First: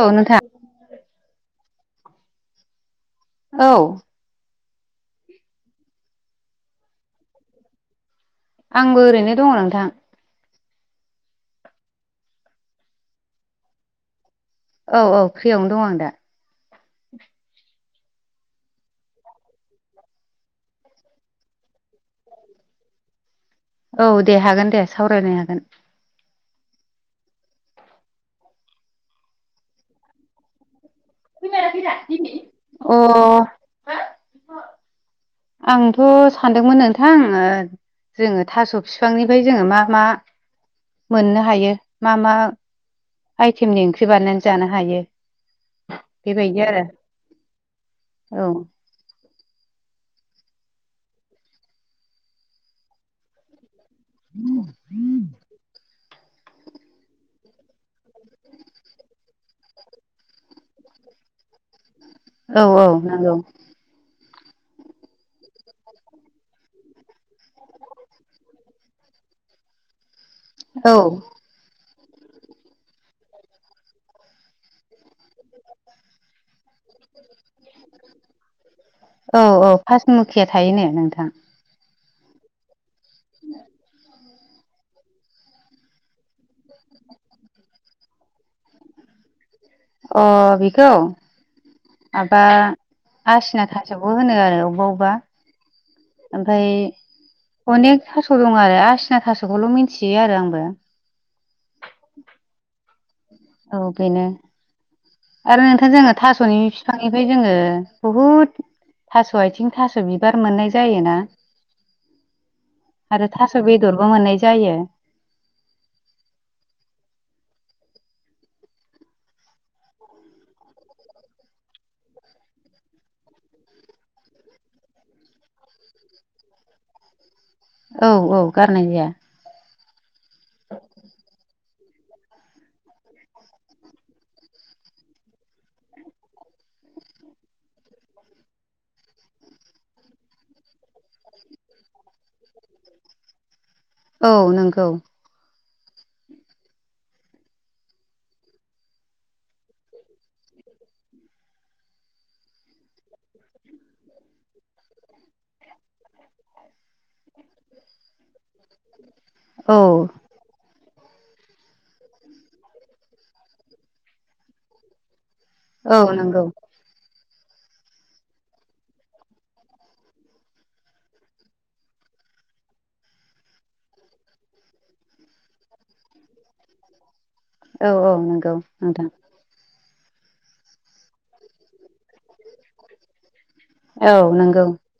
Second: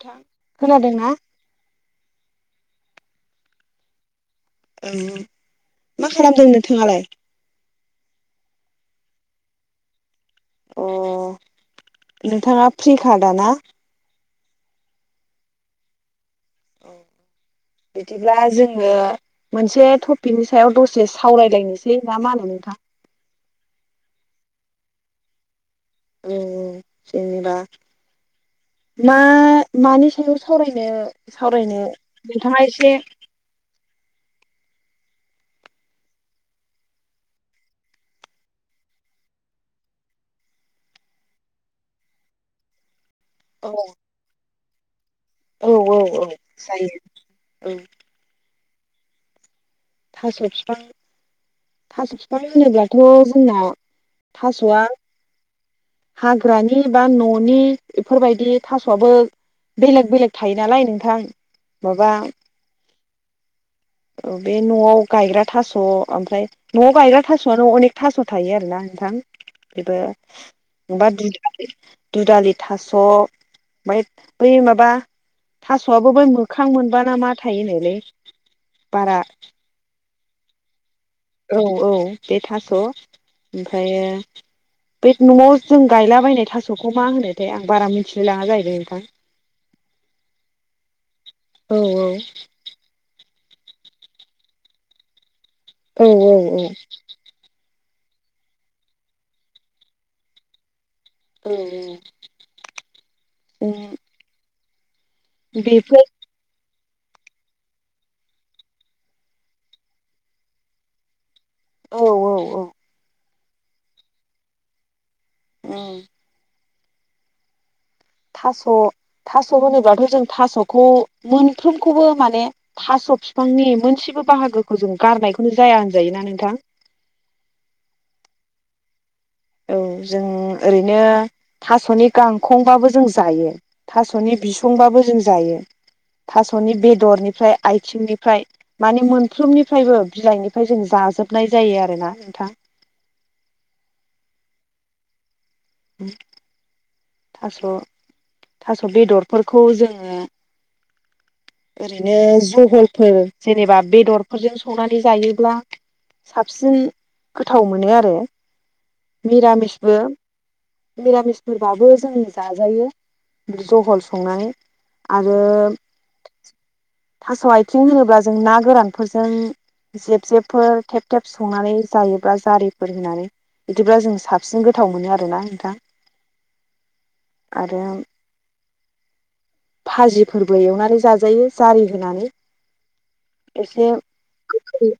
औ थां नोंथां खोनादों ना? औ औ औ मा खालामदों नोंथाङालाय? आंबो ओरैनो दङ नोंथां। अ' नोंथाङा फ्रि खादा ना? औ औ फ्रियावनो दं आं दा। बिदिब्ला जोङो मोनसे टपिकनि सायाव दसे सावरायलायनोसै ना मा होनो नोंथां? औ दे हागोन दे सावरायनो हागोन। औ औ जेनेबा मा मानि सायाव सावरायनो सावरायनो नोंथाङा अ एसे आंथ' सानदोंमोन नोंथां ओ जोङो थास' बिफांनिफाय जोङो मा मा मोननो हायो। मा मा औ आइटेमनि ओंख्रि बानायनानै जानो हायो। औ औ औ बेबायदि आरो जायो औ औ थास' फिफां थास' फिफां होनोब्लाथ' जोंना थास'आ हाग्रानि बा न'नि इफोरबायदि थास'आबो बेलेग बेलेग थायो नालाय नोंथां। माबा नांगौ। औ बे न'आव गायग्रा थास' ओमफ्राय न'आव गायग्रा थास'आनो अनेक थास' थायो आरोना नोंथां। बेबो औ बा दुदा दुधालि थास' मायद बै माबा थास'आबो बै मो खां मोनबाना मा थायोनोलै बारा पासमुखिया थायोनो नोंथां। औ औ बे थास' ओमफ्रायो बै न'आव जों गायलाबायनाय थास'खौ मा होनोथायाय? आं बारा मिथिनो लाङा जाहैबाय नोंथां। अ बिखौ औ औ आसिना थासयावबो होनो आरो अबेबा औ अबेबा औ ओमफ्राय अनेक थास' दं आरो आसिना थास'खौल' मिन्थियो आरो आंबो औ औ औ [unintelligible] बेनो आरो नोंथां बेफोर जोङो थास'नि बिफांनिफ्राय जोङो बहुद थास' आथिं थास' बिबार मोननाय जायोना। औ औ औ आरो थास' बेदरबो मोननाय जायो। उम थास' थास' होनोबाथ' जों थास'खौ मोनफ्रोमखौबो माने थास' सब बिफांनि मोनसेबो बाहागोखौ जों गारनायखौनो जाया होनजायोना नोंथां। औ औ गारनाय जाया। औ जों ओरैनो थास'नि गांखंबाबो जों जायो थास'नि बिसंबाबो जों जायो। थास'नि बेदरनिफ्राय आथिंनिफ्राय मानि मोनफ्रोमनिफ्रायबो बिलाइनिफ्राय जों जा जाजोबनाय जायो आरोना नोंथां औ नंगौ उम थास' थास' बेदरफोरखौ जोङो ओरैनो जहलफोर जेनेबा बेदरफोरजों संनानै जायोब्ला साबसिन गोथाव मोनो आरो औ मिरामिसबो मिरामिसफोरबाबो जोंनि जाजायो जहल संनानै आर औ नंगौ थास' आथिं होनोब्ला जों ना गोरानफोरजों जेब जेबफोर थेब थेब संनानै जायोब्ला जारिफोर होनानै बिदिब्ला जों साबसिन गोथाव मोनो आरोना नोंथां औ औ नंगौ नोंथां फाजिफोरबो एवनानै जाजायो जारि होनानै। ऐसे औ नंगौ गोखै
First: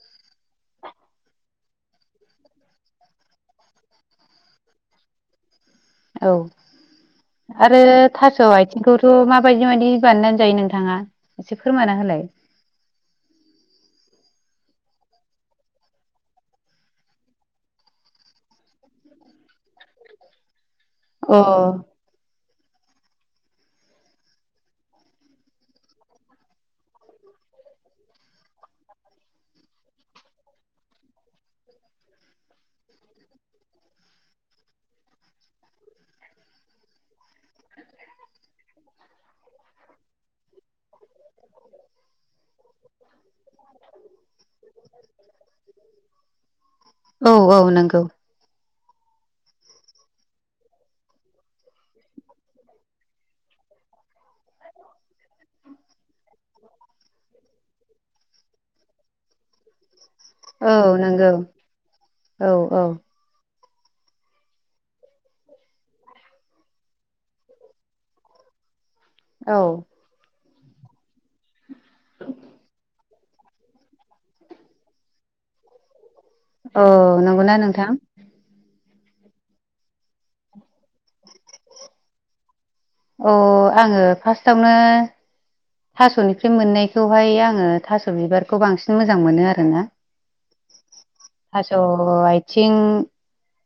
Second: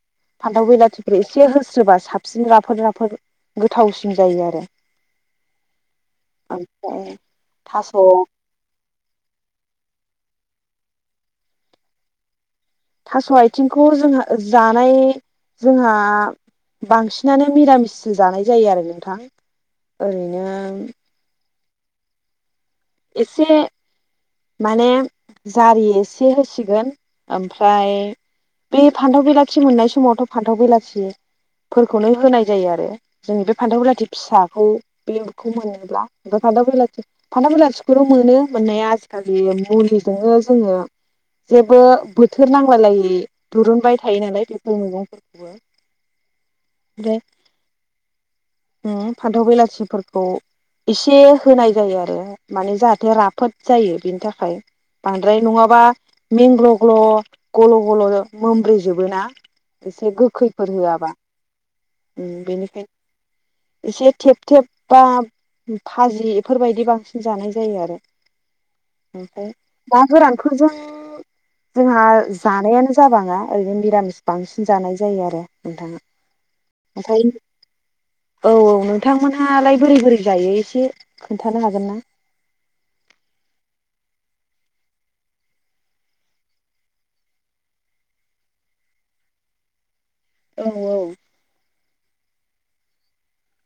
फान्थाव बेलाथिफोर एसे होस्रोबा साबसिन राफोद राफोद गोथावसिन जायो आरो औ ओमफ्राय [inaudible] आरो थास' आथिंखौथ' माबायदि मायदि बानायनानै जायो नोंथाङा एसे फोरमाना होलाय? थास' आथिंखौ जोंहा जानाय जोंहा बांसिनानो निरामिस जानाय जायो आरो नोंथां। ओरैनो अ एसे माने जारि एसे होसिगोन ओमफ्राय बे फान्थाव बिलाथि मोननाय समावथ' फान्थाव बेलाथि फोरखौनो होनाय जायो आरो जोंनि बे फान्थावलाथि फिसाखौ बे उखौ मोनोब्ला बे फानथाव बेलाथि फानथाव बेलाथि बे मोनो मोननाया आजिखालि मुलिजोंनो जोङो जेबो बोथोर नांबलायै दुरुनबाय थायो नालाय बेफोर मैगंफोरखौबो। औ औ नंगौ। उम फान्थाव बेलासिफोरखौ एसे होनाय जायो आरो। माने जाहाथे राफोद जायो बिनि थाखाय बांद्राय नङाबा मेंग्ल' ग्ल' गल' गल' मोनब्रैजोबो ना। एसे गोखैफोर औ होआबा, नंगौ उम औ औ बेनिखायनो एसे थेब थेब बा फाजि बेफोरबायदि बांसिन जानाय जायो आरो ओमफ्राय औ ना गोरानखौजों। जोंहा जानायानो जाबाङा ओरैनो निरामिस बांसिन जानाय जायो आरो नोंथां। औ ओमफ्राय नंगौना नोंथां औ औनों। थांमोनहालाय बोरै बोरै जायो एसे खोन्थानो हागोन ना? अ आङो फार्स्टावनो। थास'निफ्राय मोननायखौहाय आङो थास' बिबारखौ बांसिन मोजां मोनो आरोना। औ औ। अ आइथिं।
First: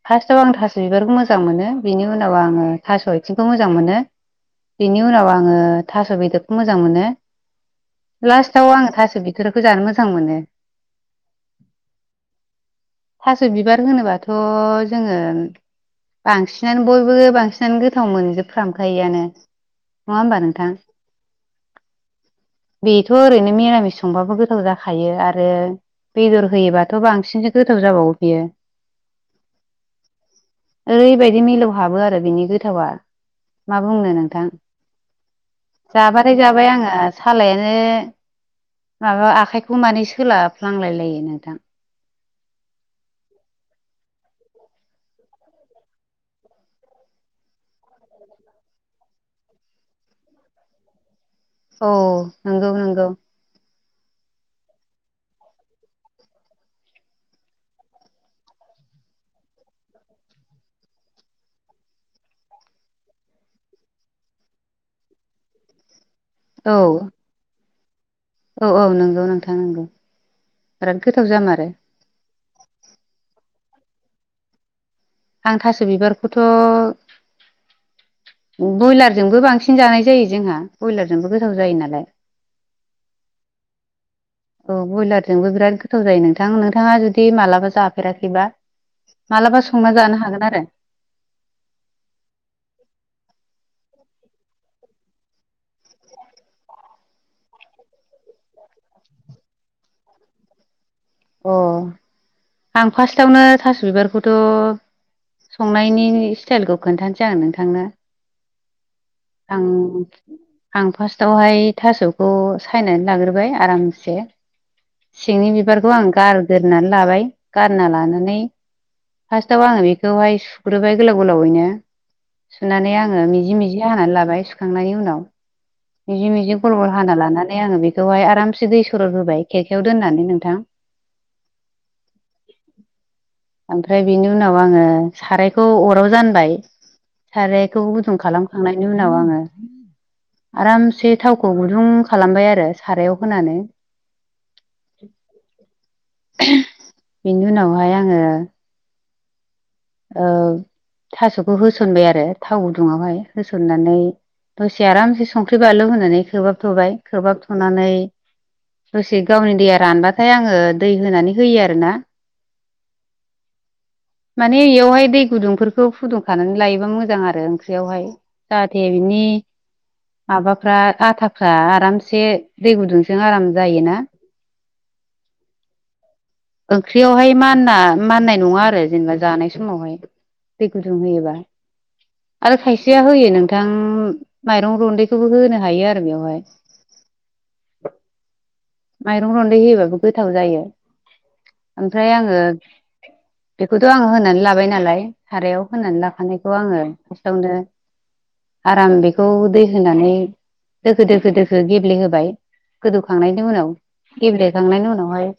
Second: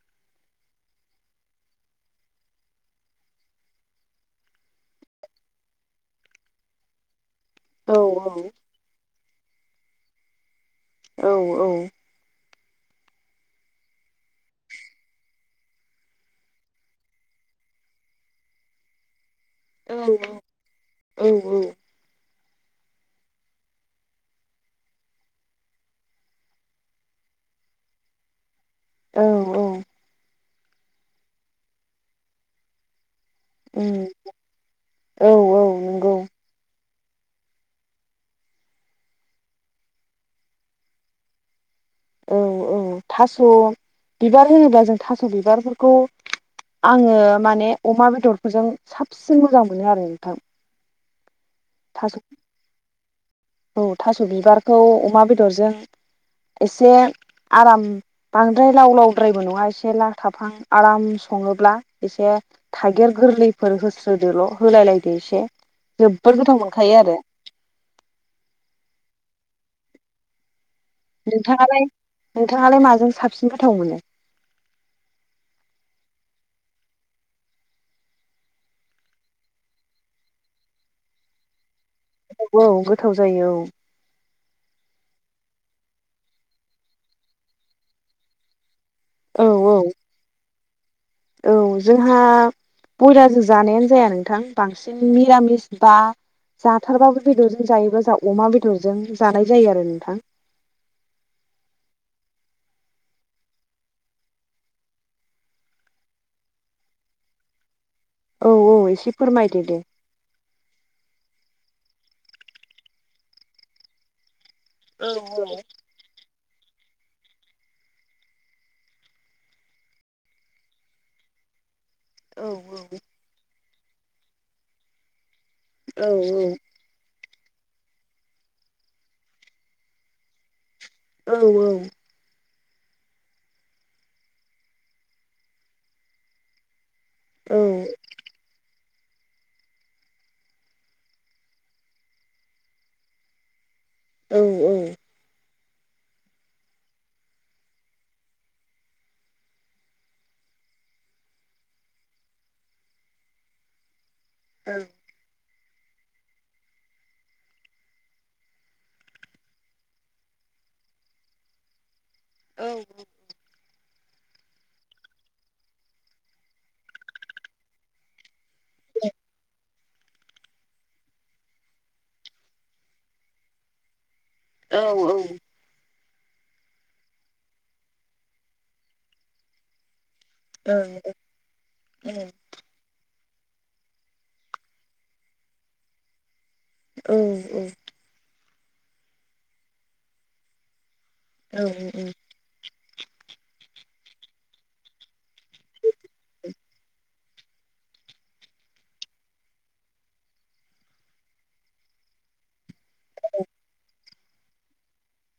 फार्स्टआव आं थास' बिबारखौ मोजां मोनो बिनि उनाव आङो थास' आथिंखौ मोजां मोनो। बिनि उनाव आङो थास' बेदरखौ मोज जां मोनो औ लास्टआव आङो थास' बिथोरखौ जानो मोजां मोनो। औ औ। थास' बिबार होनोबाथ' जोङो। बांसिनानो बयबो बांसिनानो गोथाव मोनजोबफ्रामखायआानो। औ औ औ। बेथ' ओरैनो मिरामि संबाबो गोथाव जाखायो आरो बेदर होयोबाथ' बांसिनसो गोथाव जाबावो बियो। औ औ। ओरैबायदि मिलौ हाबो आरो बिनि गोथावा। मा बुंनो नोंथां औ औ नंगौ जाबा थाय आङो सालायानो माबा आखाइखौ माने सोलाफ्लांलाय लायो नोंथां औ औ थास' बिबार होनोबा जों थास' बिबारफोरखौ आङो माने अमा बेदरफोरजों साबसिन मोजां मोनो आरो नोंथां। औ थास' नंगौ नंगौ। औ थास' बिबारखौ अमा बेदरजों एसे आराम बांद्राय लाव लावद्रायबो नङा एसे ला थाफां आराम सङोब्ला एसे थागिर गोरलैफोर होस्रोदोल' होलायलायदो एसे जोब बोर गोथाव औ मोनखायो आरो। औ औ नंगौ नोंथां नंगौ बिराद गोथाव जामारो। नोंथाङालाय नोंथाङालाय माजों साबसिन गोथाव मोनो? आं थास' बिबारखौथ' बयलारजोंबो बांसिन जानाय जायो जोंहा बयलारजोंबो गोथाव जायो नालाय। औ गोथाव जायो औ। औ बयलारजोंबो बिराद गोथाव जायो नोंथां नोंथाङा जुदि मालाबा जाफेराखैबा औ मालाबा संना औ जानो हागोन आरो। औ जोंहा बयलााजों जानायानो जाया नोंथां बांसिन मिरामिस बा जाथारबाबो बेदरजों जायोबा अमा बेदरजों जानाय जायो आरो नोंथां। अ आं फार्स्टावनो थास' बिबारखौथ' संनायनि स्टाइलखौ खोन्थानोासै आागोन नोंथांनो। औ औ एसे फोरमायदो दे आं आं फार्स्टावहाय थास'खौ सायनानै लाग्रोबाय आरामसे औ औ। खौ आं गारगोरोननानै लाबाय गारना लानानै फार्स्टाव आङो बेखौहाय सुग्रोबाय गोलाव गोलावैनो औ सुनानै आङो मिजि मिजि हानानै लाबाय सुखांनायनि उनाव। औ मिजि मिजि गलबल हाना लानानै आङो बेखौहाय आरामसे दै सर' होबाय खेरखायाव दोननानै नोंथां। औ औ। ओमफ्राय बेनि उनाव आङो सारायखौ अराव जानबाय औ सारायखौ गुदुं खालामखांनायनि उनाव आङो आरामसे थावखौ गुदुं खालामबाय आरो सारायाव होनानै। औ औ। बेनि उनावहाय आङो ओ थास'खौ होस'नबाय आरो थाव गुदुङावहाय होस'ननानै दसे आरामसे संख्रि बानलु होनानै खोबहाबथ'बाय खोबहाबथ'नानै दसे गावनि दैया रानबाथाय आङो दै होनानै होयो आरो ना। औ। माने इयावहाय दै गुदुंफोरखौ फुदुंखानानै लायोबा मोजां आरो ओंख्रियावहाय। जाहाथे बिनि माबाफ्रा आथाफ्रा आरामसे दै गुदुंजों आराम जायो ना। औ औ। ओंख्रियावहाय मानना माननाय नङा आरो जेनेबा जानाय समावहाय। दै गुदुं होयोबा। आरो खायसेया होयो नोंथां माइरं रन्दैखौबो होनो हायो आरो बेवहाय। औ औ। माइरं रन्दै होयोबाबो गोथाव जायो। औ ओमफ्राय आङो बेखौ थ' आङो होनानै लाबाय नालाय सारायाव होनानै लाखानायखौ आङो फार्स्टावनो आराम बेखौ दै होनानै दोखो दोखो दोखो गेब्लेहोबाय गोदौखांनायनि उनाव। गेब्लेखांनायनि उनावहाय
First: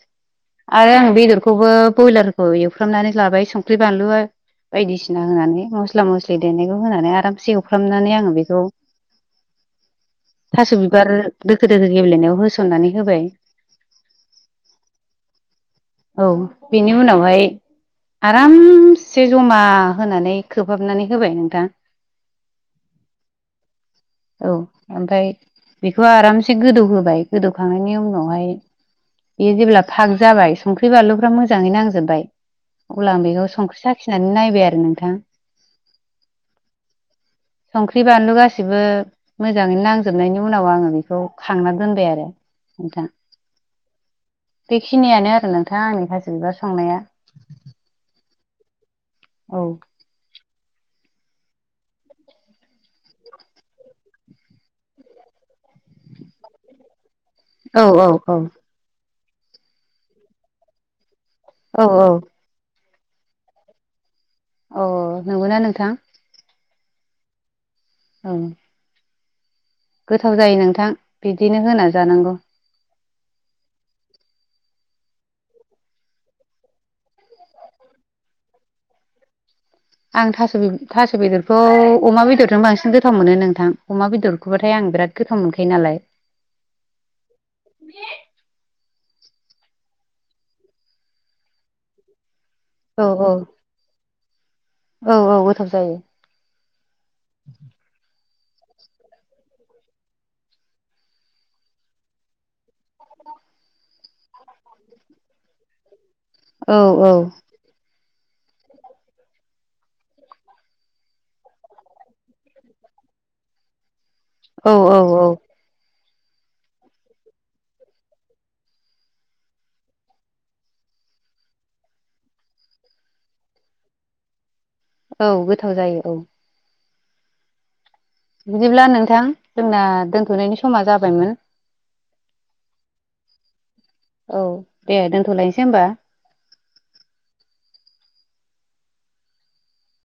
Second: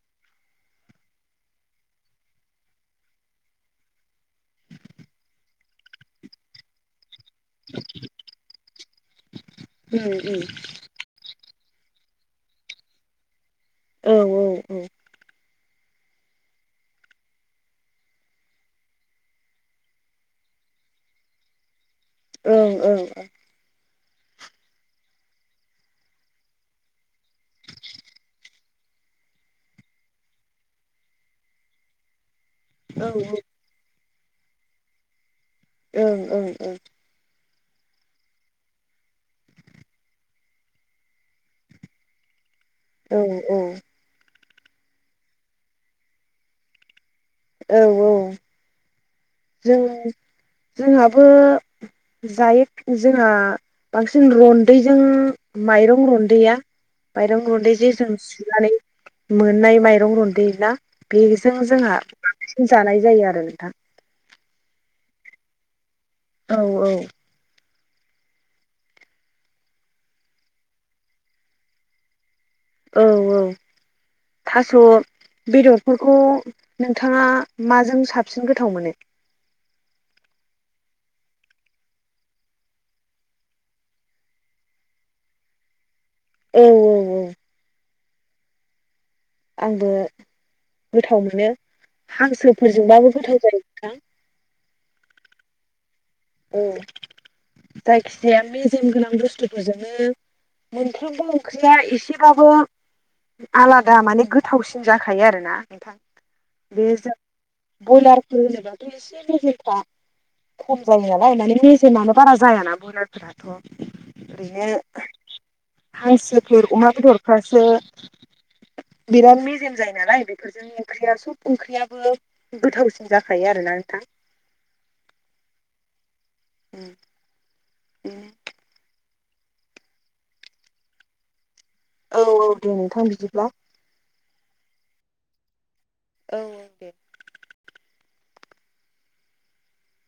आरो आं बेदरखौबो बयलारखौ एवफ्रामनानै लाबाय संख्रि बानलु आ बायदिसिना होनानै मस्ला मस्लि देनायखौ होनानै आराम से एवफ्रामनानै आङो बेखौ थास' बिबार दोखो दोखो गेेब्लेनायाव होस'ननानै होबाय। औ औ औ। औ बेनि उनावहाय आरामसे जमा होनानै खोबहाबनानै होबाय नोंथां। ओं औ औ। औ ओमफ्राय बेखौ आरामसे गोदौ होबाय। गोदौखांनायनि उनाव फाय बे जेब्ला फाग जाबाय संख्रि बानलुफ्रा मोजाङै नांजोबबाय अब्ला आं बेखौ संख्रि साखिनानै नायबाय आरो नोंथां। ओं ओं ओं। संख्रि बानलु गासिबो मोजाङैनो नांजोबनायनि उनाव आङो बेखौ खांना दोनबाय आरो। नोंथां। ओ औ। बेखिनियानो आरो नोंथां आंनि थास' बिबार संनाया। औ औ। औ जों-जोंहाबो जायो जोंहा बांसिन रन्दैजों माइरं रन्दैया माइरं रन्दै औ जे औ जों सुनानै मोननाय माइरं रुन्दै ना बेजों औ जोंहा औ बांसिन जानाय जायो आरो नोंथां। अ नंगौना नोंथां? औ औ। औ। गोथाव जायो नोंथां बिदिनो होना जानांगौ। औ औ थास' बेदरफोरखौ नोंथाङा माजों साबसिन गोथाव मोनो? आं थास' थास' बेदरखौ अमा बेदरजों बांसिन गोथाव मोनो नोंथां अमा बेदरखौबाथाय आं बिराद गोथाव मोनखायो नालाय औ औ आंबो गोथाव मोनो औ हांसोफोरजोंबाबो औ गोथाव जायो नोंथां औ औ गोथाव जायो औ [inaudible] जाया मेजेम गोनां बुस्थुफोरजोंनो मोनफ्रोमबो ओंख्रिया एसेबाबो आलादा माने गोथावसिन जाखायो आरोना नोंथां औ बे ज बयलारफोर होनोबाथ' एसे मेजेफ्रा खम जायो नालाय मेने मेजेमानो बारा जायाना बयलारफोराथ' ओरैनो औ औ औ हांसोफोर अमा बेदरफ्रासो बिराद मेजेम जायो नालाय बेफोरजों ओंख्रिया सब ओंख्रियाबो गोथावसिन जाखायो आरो जथा [unintelligible] औ गोथाव जायो औ बेनो बिदिब्ला नोंथां जोंना दोन्थ'नायनि समा जाबायमोन औ औ दे नोंथां बिदिब्ला औ दे दोनथ'लायनोसै होमबा औ औ दे